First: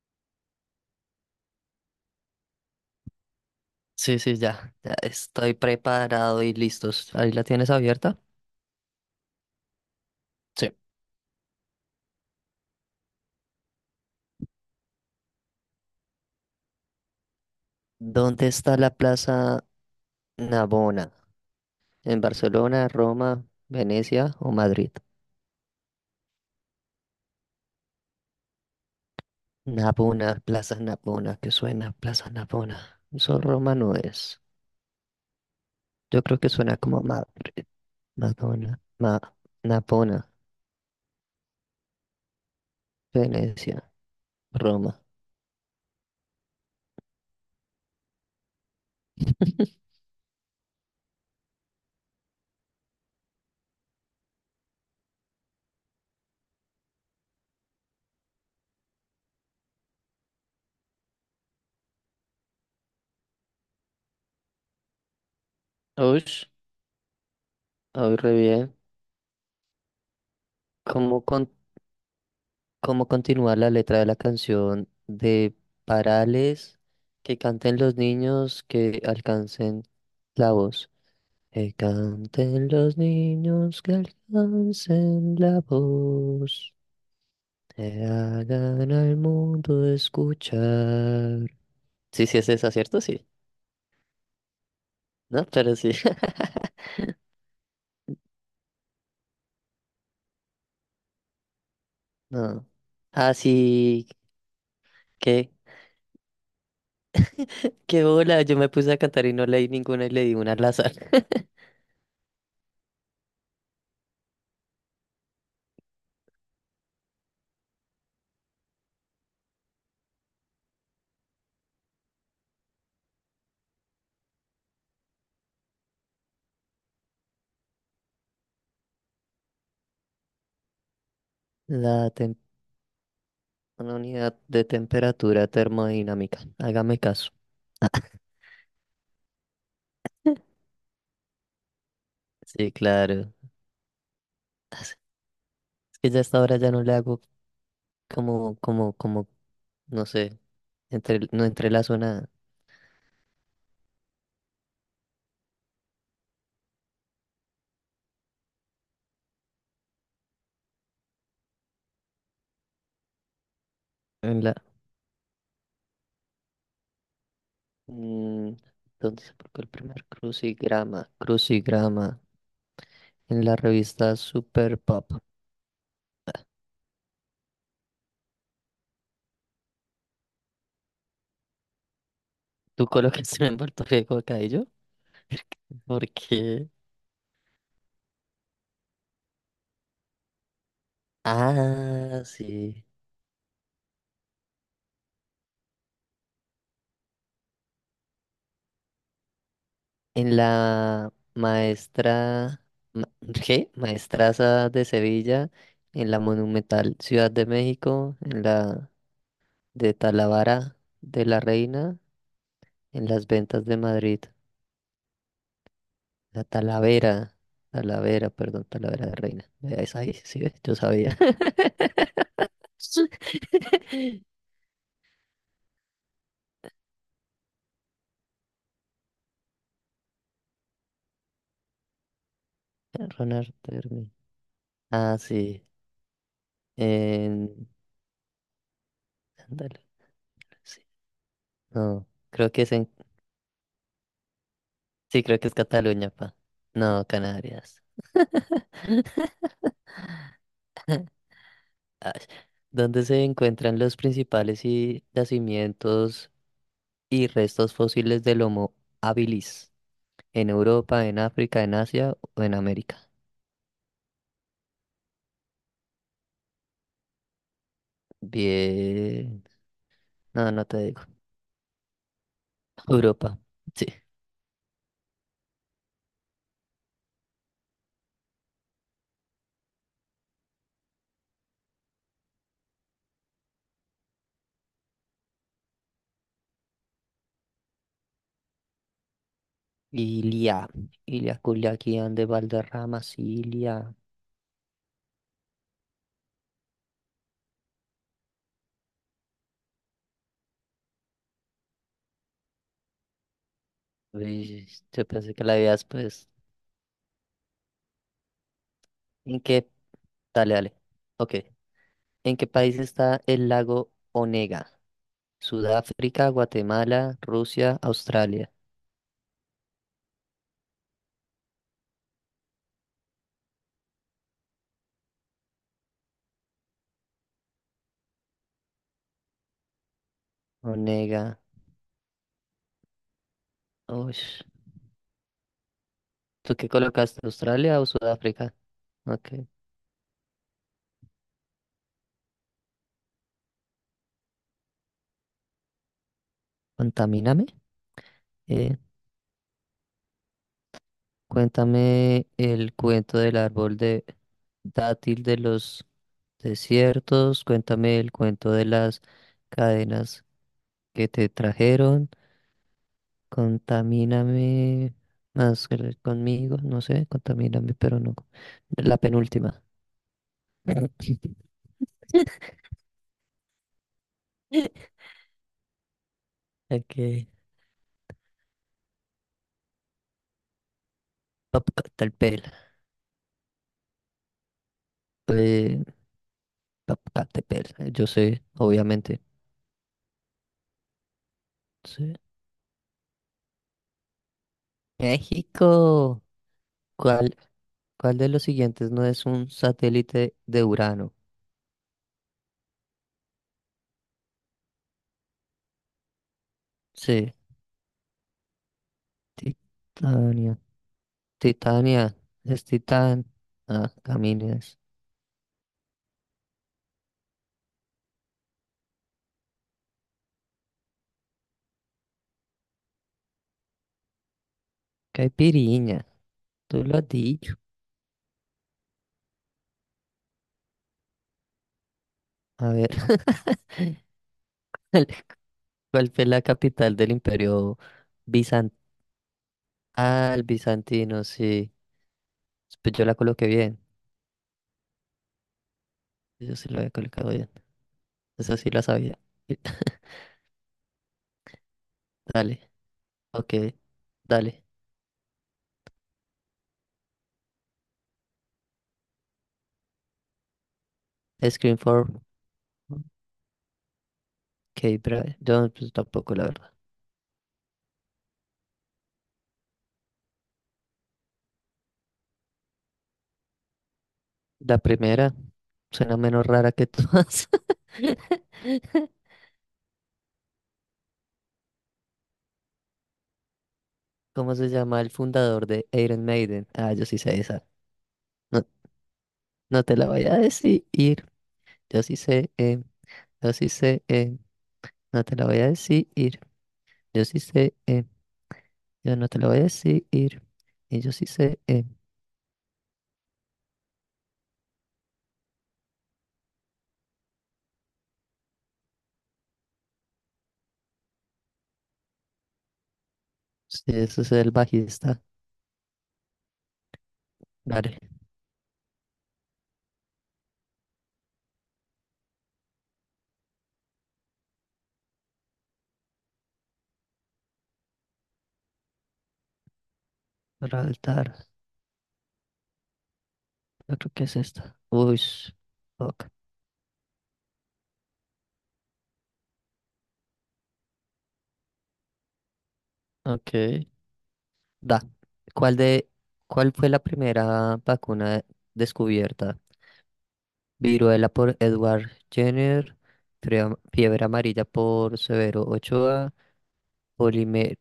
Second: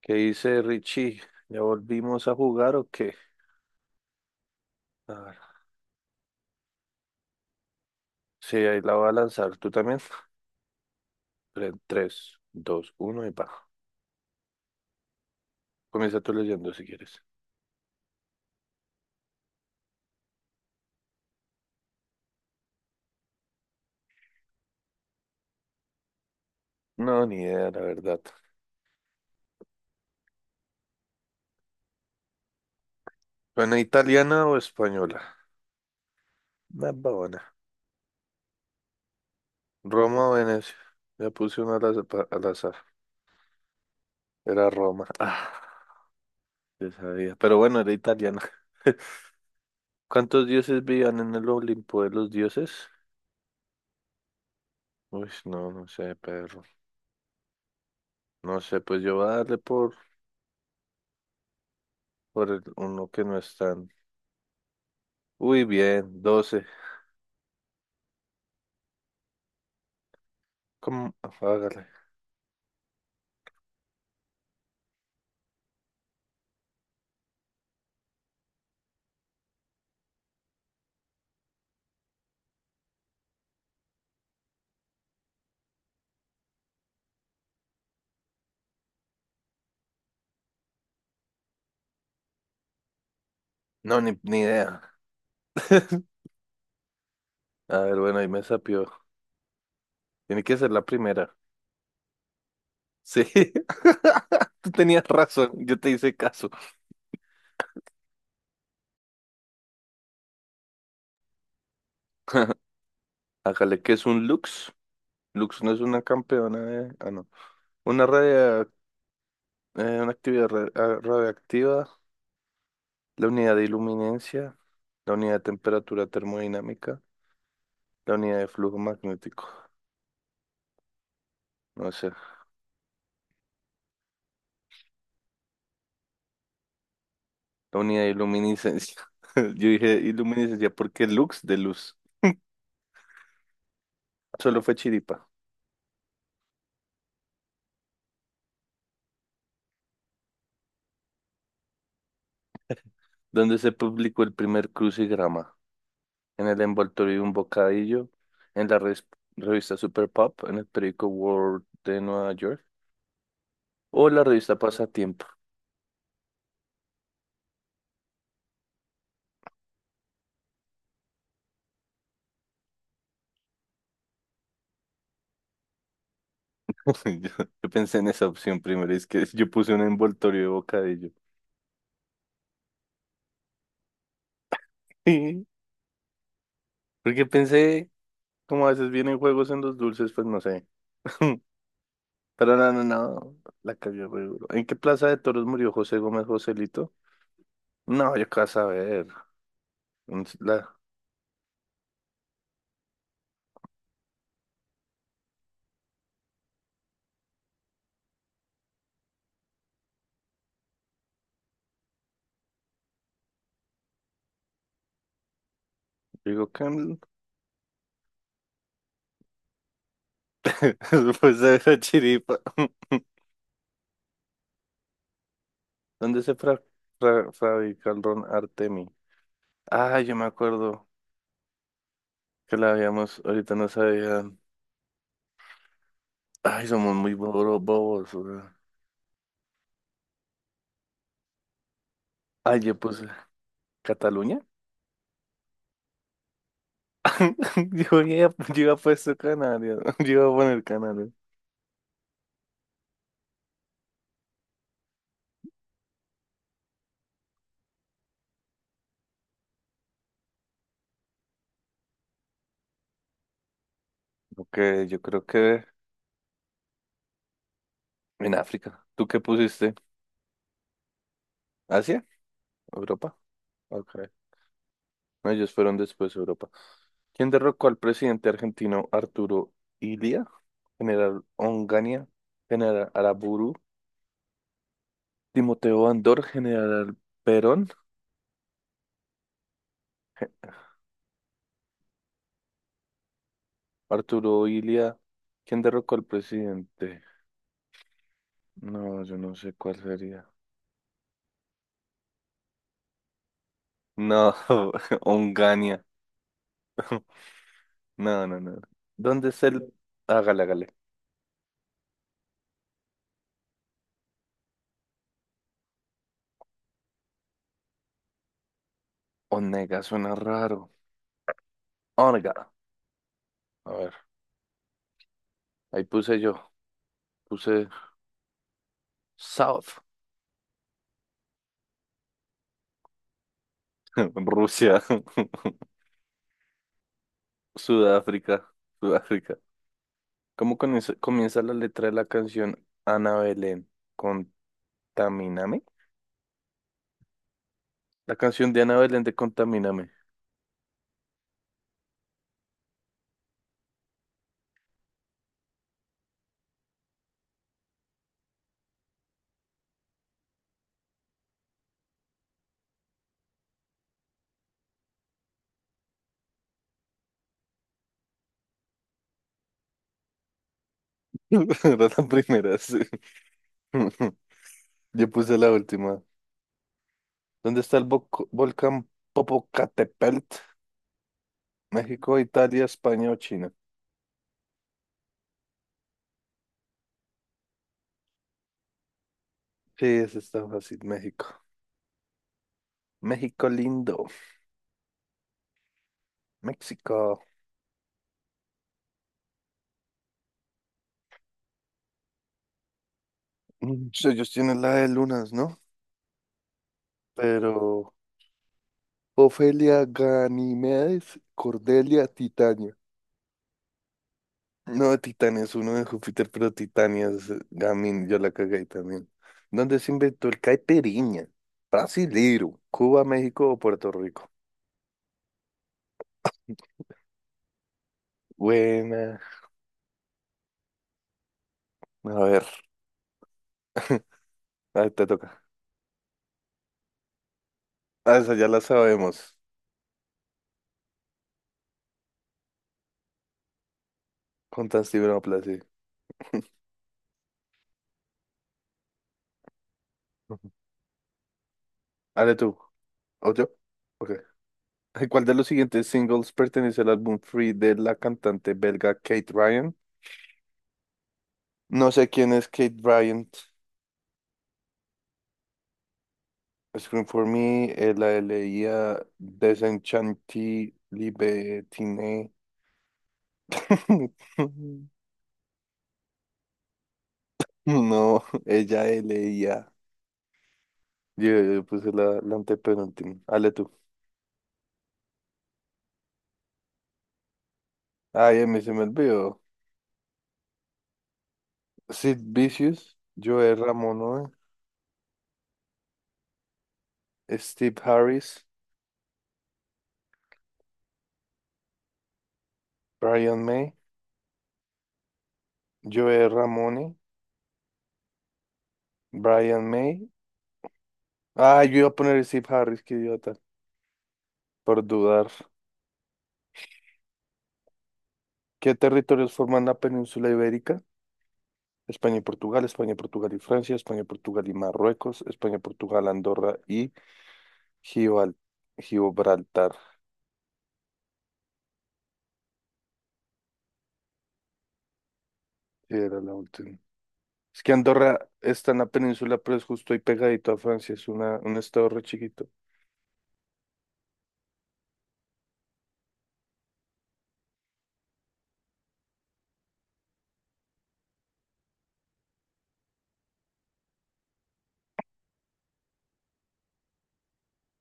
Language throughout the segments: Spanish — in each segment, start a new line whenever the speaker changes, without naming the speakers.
¿Qué dice Richie? ¿Ya volvimos a jugar o qué?
Sí, sí, ya, ya
A ver,
estoy preparado y listos. ¿Ahí la tienes abierta?
sí, ahí la voy a lanzar. ¿Tú también?
Sí.
Tres dos uno y pa. Comienza tú leyendo si quieres.
¿Dónde está la Plaza Navona? ¿En Barcelona, Roma, Venecia o Madrid?
No, ni idea, la verdad.
Navona, Plaza Navona, que suena Plaza Navona. Eso Roma
Buena
no es.
italiana o española?
Yo creo que suena
Una
como Madrid,
babona.
Madonna, Ma,
¿Roma
Navona,
o Venecia? Ya puse una al azar. Al azar.
Venecia,
Era
Roma.
Roma. Ah, ya sabía. Pero bueno, era italiana. ¿Cuántos dioses vivían en el Olimpo de los dioses? Uy, no, no sé, perro. No sé, pues yo voy a darle por el uno que no es tan. Uy, bien,
Uy,
12.
hoy re bien.
¿Cómo?
¿Cómo
Hágale.
¿Cómo continúa la letra de la canción de Parales? Que canten los niños que alcancen la voz. Que canten los niños que alcancen la voz. Que hagan al mundo escuchar. Sí, sí es esa, ¿cierto? Sí.
No, ni idea.
No, pero sí.
A ver, bueno, ahí me sapió. Tiene que ser la primera.
No.
Sí.
Así
Tú tenías razón,
que,
yo te hice caso.
qué bola. Yo me puse a cantar y no leí ninguna y leí una al azar.
Hágale, ¿qué es un Lux? Lux no es una campeona de. Ah, no. Una radio. Una actividad radioactiva, la unidad de iluminencia, la unidad de temperatura termodinámica, la unidad de flujo magnético. No sé,
La una unidad de temperatura termodinámica. Hágame caso.
la unidad de iluminiscencia. Yo dije iluminiscencia porque Lux de luz.
Sí, claro.
Solo fue
Es
Chiripa,
que ya a esta hora ya no le hago como, no sé, entre, no entre la zona
donde se publicó el primer crucigrama, en el envoltorio de un bocadillo, en la revista Super Pop, en el periódico World de Nueva York, o la
en la...
revista Pasatiempo.
mm, ¿dónde se publicó el primer crucigrama? Crucigrama en la revista Super Pop.
Yo, yo pensé en esa opción primero, es que yo puse un envoltorio de bocadillo.
¿Tú colocaste un envoltorio de bocadillo?
Sí,
¿Por qué?
porque pensé, como a veces vienen juegos en los dulces, pues no sé.
Ah,
Pero no, no,
sí.
no, la cagué re duro. ¿En qué plaza de toros murió José Gómez Joselito? No, yo qué vas a ver. En
En
la-
la maestra ma- ¿qué? Maestraza de Sevilla, en la monumental Ciudad de México, en la de Talavera de la Reina, en las ventas de Madrid, la
digo que
Talavera, Talavera, perdón, Talavera de Reina. Vea, esa ahí, sí, ve, yo sabía.
pues de la chiripa. ¿Dónde se fabrica el ron Artemi? Ah, yo me acuerdo que la habíamos, ahorita
Ronald
no
Termi.
sabía.
Ah, sí.
Ay, somos muy
En
bobos, bobos, weón.
Andalucía. No, creo
Ay,
que es
yo
en.
puse Cataluña.
Sí, creo que es Cataluña, pa. No, Canarias.
Yo iba a puesto Canarias. Yo iba a poner Canarias.
Ah, ¿dónde se encuentran los principales y- yacimientos y restos fósiles del Homo habilis? ¿En Europa, en África, en Asia o en América?
Ok, yo creo que en África. ¿Tú qué
Bien.
pusiste?
No, no te digo.
¿Asia? ¿Europa?
Europa. Sí.
Ok. No, ellos fueron después Europa. ¿Quién derrocó al presidente argentino Arturo Illia? General Onganía, General Araburu, Timoteo Andor, General Perón,
Ilia. Ilia Culiacán de Valderrama, Ilia.
Arturo Illia. ¿Quién derrocó al presidente? No, yo no sé cuál sería. No,
Uy, yo pensé que la
Onganía.
habías, pues.
No, no, no. ¿Dónde
¿En
es
qué?
el? Hágale,
Dale,
hágale.
dale. Ok. ¿En qué país está el lago Onega? Sudáfrica, Guatemala, Rusia, Australia.
Onega suena raro. Onega. A ver, ahí puse yo. Puse South.
Onega. Uy,
Rusia.
¿tú qué colocaste? ¿Australia o
Sudáfrica.
Sudáfrica? Ok.
Sudáfrica. ¿Cómo comienza la letra de la canción Ana Belén? Con Contamíname.
Contamíname.
La canción de
Eh,
Ana Belén de Contamíname.
cuéntame el cuento del árbol de dátil de los desiertos. Cuéntame el cuento de las cadenas que te trajeron. Contamíname más que conmigo. No sé, contamíname, pero no. La penúltima.
Era la primera, sí. Yo puse la última.
Ok.
¿Dónde está el volcán Popocatépetl? México,
Popocatépetl,
Italia, España o China.
eh, Popocatépetl, yo sé, obviamente.
Sí, ese está fácil. México.
Sí.
México lindo.
México.
México.
¿Cuál, ¿cuál de los siguientes no es un satélite de Urano?
Mm, sí, ellos tienen la de lunas, ¿no?
Sí,
Pero. Ofelia,
Titania.
Ganimedes, Cordelia,
Titania, es
Titania.
Titán. Ah, Camines.
No, Titania es uno de Júpiter, pero Titania es Gamin, yo la cagué también. ¿Dónde se inventó el caipirinha? Brasilero, Cuba, México o Puerto Rico.
Caipiriña, tú lo has dicho.
Buena. A ver,
A ver,
ahí te
¿cuál
toca.
¿cuál fue la capital del imperio
Ah, esa ya la
bizantino?
sabemos.
Ah, el bizantino, sí. Pues yo la coloqué bien.
Con Tantibropla, sí.
Yo sí la había colocado bien. Esa sí la sabía.
Ujú. Dale tú.
Dale,
¿O yo?
ok,
Ok.
dale.
Ay, ¿cuál de los siguientes singles pertenece al álbum Free de la cantante belga Kate Ryan?
Screen
No sé
for.
quién es Kate
Ok,
Bryant.
bra- yo pues, tampoco la verdad.
Scream for Me, la leía Desenchanti Libertine.
La primera suena menos rara que todas.
No, ella leía. Yo puse la antepenúltima. Hale tú.
¿Cómo se llama el fundador de Iron Maiden? Ah, yo sí sé esa.
Ay, a mí
No,
se me olvidó.
no te la voy a decir. Yo sí
Sid
sé. eh,
Vicious,
yo
Joe
sí sé.
Ramone,
No te la voy a decir. Yo sí sé.
Steve Harris,
Yo no te la voy a decir. Y yo sí sé.
Brian May, Joe Ramone, Brian May. Ah, yo iba a poner Steve Harris, qué idiota,
Sí, eso es el
por
bajista.
dudar.
Dale.
¿Qué territorios forman la península ibérica? España, y Portugal y Francia, España, y Portugal y Marruecos, España, Portugal, Andorra y Gibral- Gibraltar.
Altar. Yo creo que es esta. Uy.
Era
Fuck.
la última. Es que Andorra está en la península, pero es justo ahí pegadito a Francia, es un estado re chiquito.
Ok. Ok. Da. ¿Cuál de, ¿cuál fue la primera vacuna descubierta? Viruela por Edward Jenner, Frea- Fiebre Amarilla por Severo Ochoa, polime-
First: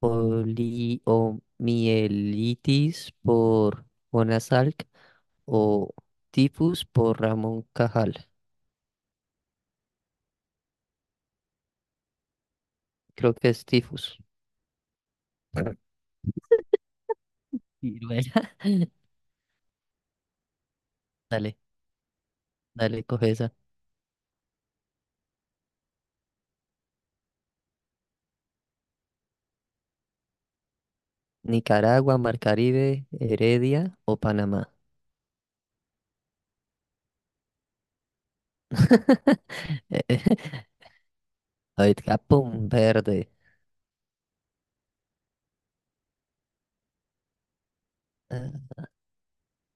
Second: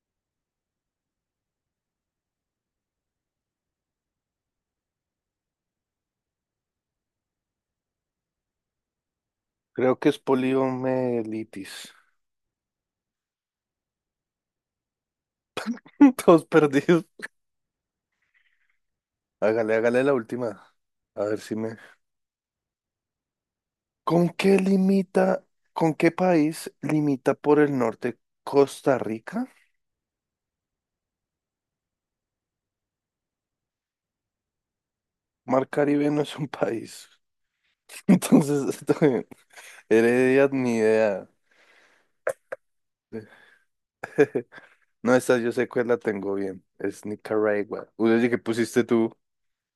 poliomielitis por Jonas Salk o tifus por Ramón Cajal.
Creo que es poliomielitis.
Creo que es tifus.
Todos perdidos.
Viruela.
Hágale, hágale la última. A ver si
Dale,
me.
dale, coge esa.
¿Con qué limita, con qué país limita por el norte Costa Rica?
Nicaragua, Mar Caribe, Heredia o Panamá.
Mar Caribe no es un país. Entonces, Heredia, ni idea.
Ahorita, capón verde.
No, esta yo sé cuál la tengo bien. Es Nicaragua. Uy, oye, ¿qué
Ah,
pusiste tú?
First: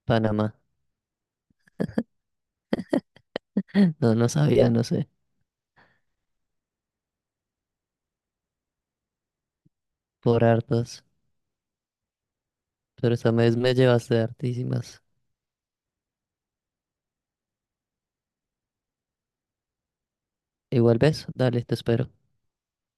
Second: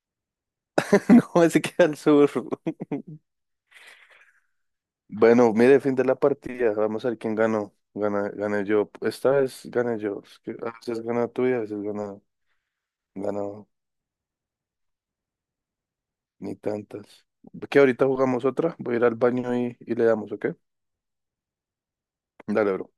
Panamá.
No, ese queda al sur.
No, no sabía, no sé.
Bueno, mire, fin de la partida. Vamos a ver quién ganó. Gané yo. Esta vez gané yo. Es
Por
que a veces
hartos.
gana tú y a veces gana,
Pero esta
gana
vez me llevaste hartísimas.
ni tantas. Que ahorita jugamos otra. Voy a ir al baño y le damos, ¿ok?
Igual ves, dale, te espero.
Dale, bro.